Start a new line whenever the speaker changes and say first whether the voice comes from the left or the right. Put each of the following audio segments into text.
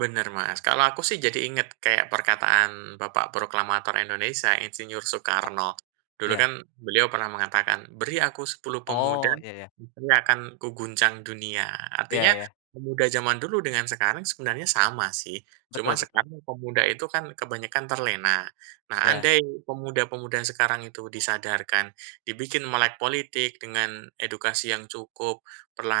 right: Benar, Mas, kalau aku, sih, jadi inget kayak perkataan bapak proklamator Indonesia, Insinyur
left: Ap
right: Soekarno. Dulu,
left: iya.
right: kan, beliau pernah mengatakan, "Beri aku 10 pemuda,
left: Oh, iya iya.
right: niscaya akan kuguncang dunia."
left: Iya
right: Artinya,
left: iya.
right: pemuda zaman dulu dengan sekarang sebenarnya sama, sih, cuma
left: Betul betul.
right: sekarang pemuda itu, kan, kebanyakan terlena, nah,
left: Iya.
right: andai pemuda-pemuda sekarang itu disadarkan, dibikin melek politik dengan edukasi yang cukup,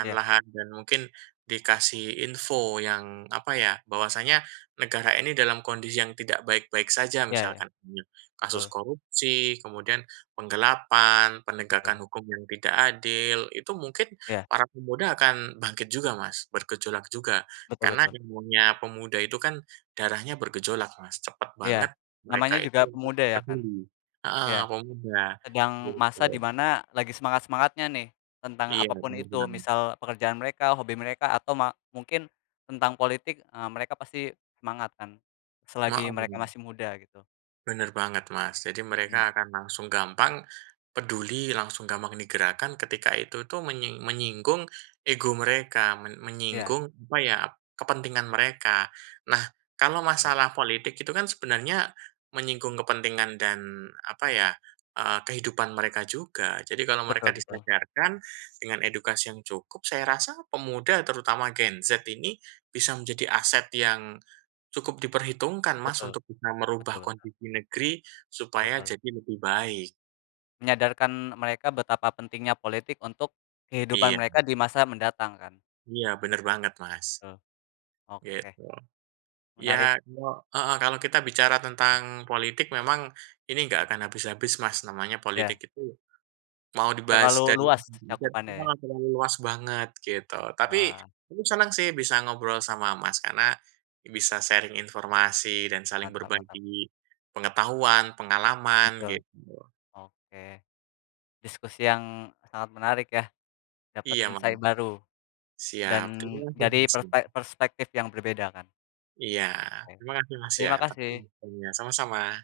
left: Iya.
right: dan mungkin dikasih info yang apa, ya, bahwasanya, negara ini dalam kondisi yang tidak baik-baik saja,
left: Iya iya,
right: misalkan [unintelligible] kasus
left: betul.
right: korupsi, kemudian penggelapan, penegakan
left: Betul.
right: hukum yang tidak adil. Itu mungkin
left: Iya.
right: para pemuda akan bangkit juga, Mas, bergejolak juga
left: Betul
right: karena
left: betul.
right: imunnya pemuda itu, kan, darahnya bergejolak, Mas, cepat banget
left: Iya, namanya
right: mereka itu
left: juga
right: untuk
left: pemuda, ya, kan.
right: peduli, heeh,
left: Iya,
right: pemuda,
left: sedang masa di
right: gitu.
left: mana lagi semangat-semangatnya, nih, tentang
right: Iya,
left: apa pun
right: benar
left: itu,
right: benar.
left: misal pekerjaan mereka, hobi mereka, atau ma mungkin tentang politik, eee, mereka pasti semangat, kan, selagi mereka
right: Hooh.
left: masih muda, gitu.
right: Benar banget, Mas. Jadi
left: Mhm.
right: mereka akan langsung gampang, peduli, langsung gampang digerakkan ketika itu, tuh, menying menyinggung ego mereka, men
left: Iya.
right: menyinggung apa, ya, kepentingan mereka. Nah, kalau
left: Eh.
right: masalah politik itu, kan, sebenarnya menyinggung kepentingan dan apa, ya, eee, kehidupan mereka juga, jadi kalau mereka
left: Betul betul.
right: disejajarkan dengan edukasi yang cukup, saya rasa pemuda, terutama Gen Z ini bisa menjadi aset yang cukup diperhitungkan, Mas,
left: Betul,
right: untuk bisa merubah
left: betul.
right: kondisi negeri supaya
left: Betul.
right: jadi lebih baik.
left: Menyadarkan mereka betapa pentingnya politik untuk kehidupan
right: Iya.
left: mereka di masa mendatang, kan.
right: Iya, benar banget, Mas.
left: Betul, oke.
right: Gitu.
left: Menarik.
right: Ya, kalau heeh, kalau kita bicara tentang politik, memang ini nggak akan habis-habis, Mas, namanya politik
left: Iya.
right: itu mau
left: Terlalu
right: dibahas dari
left: luas cakupannya, ya.
right: [unintelligible] luas banget, gitu. Tapi
left: Wah.
right: aku senang, sih, bisa ngobrol sama Mas karena bisa sharing informasi dan saling
left: Mantap mantap.
right: berbagi pengetahuan, pengalaman,
left: Betul.
right: gitu.
left: Oke. Diskusi yang sangat menarik, ya, dapat
right: Iya, Mas.
left: insight baru, dan
right: Siap, terima kasih,
left: dari
right: Mas, ya.
left: perspe perspektif yang berbeda, kan.
right: Iya,
left: Oke,
right: terima kasih, Mas, ya,
left: terima
right: tapi
left: kasih.
right: iya, sama-sama.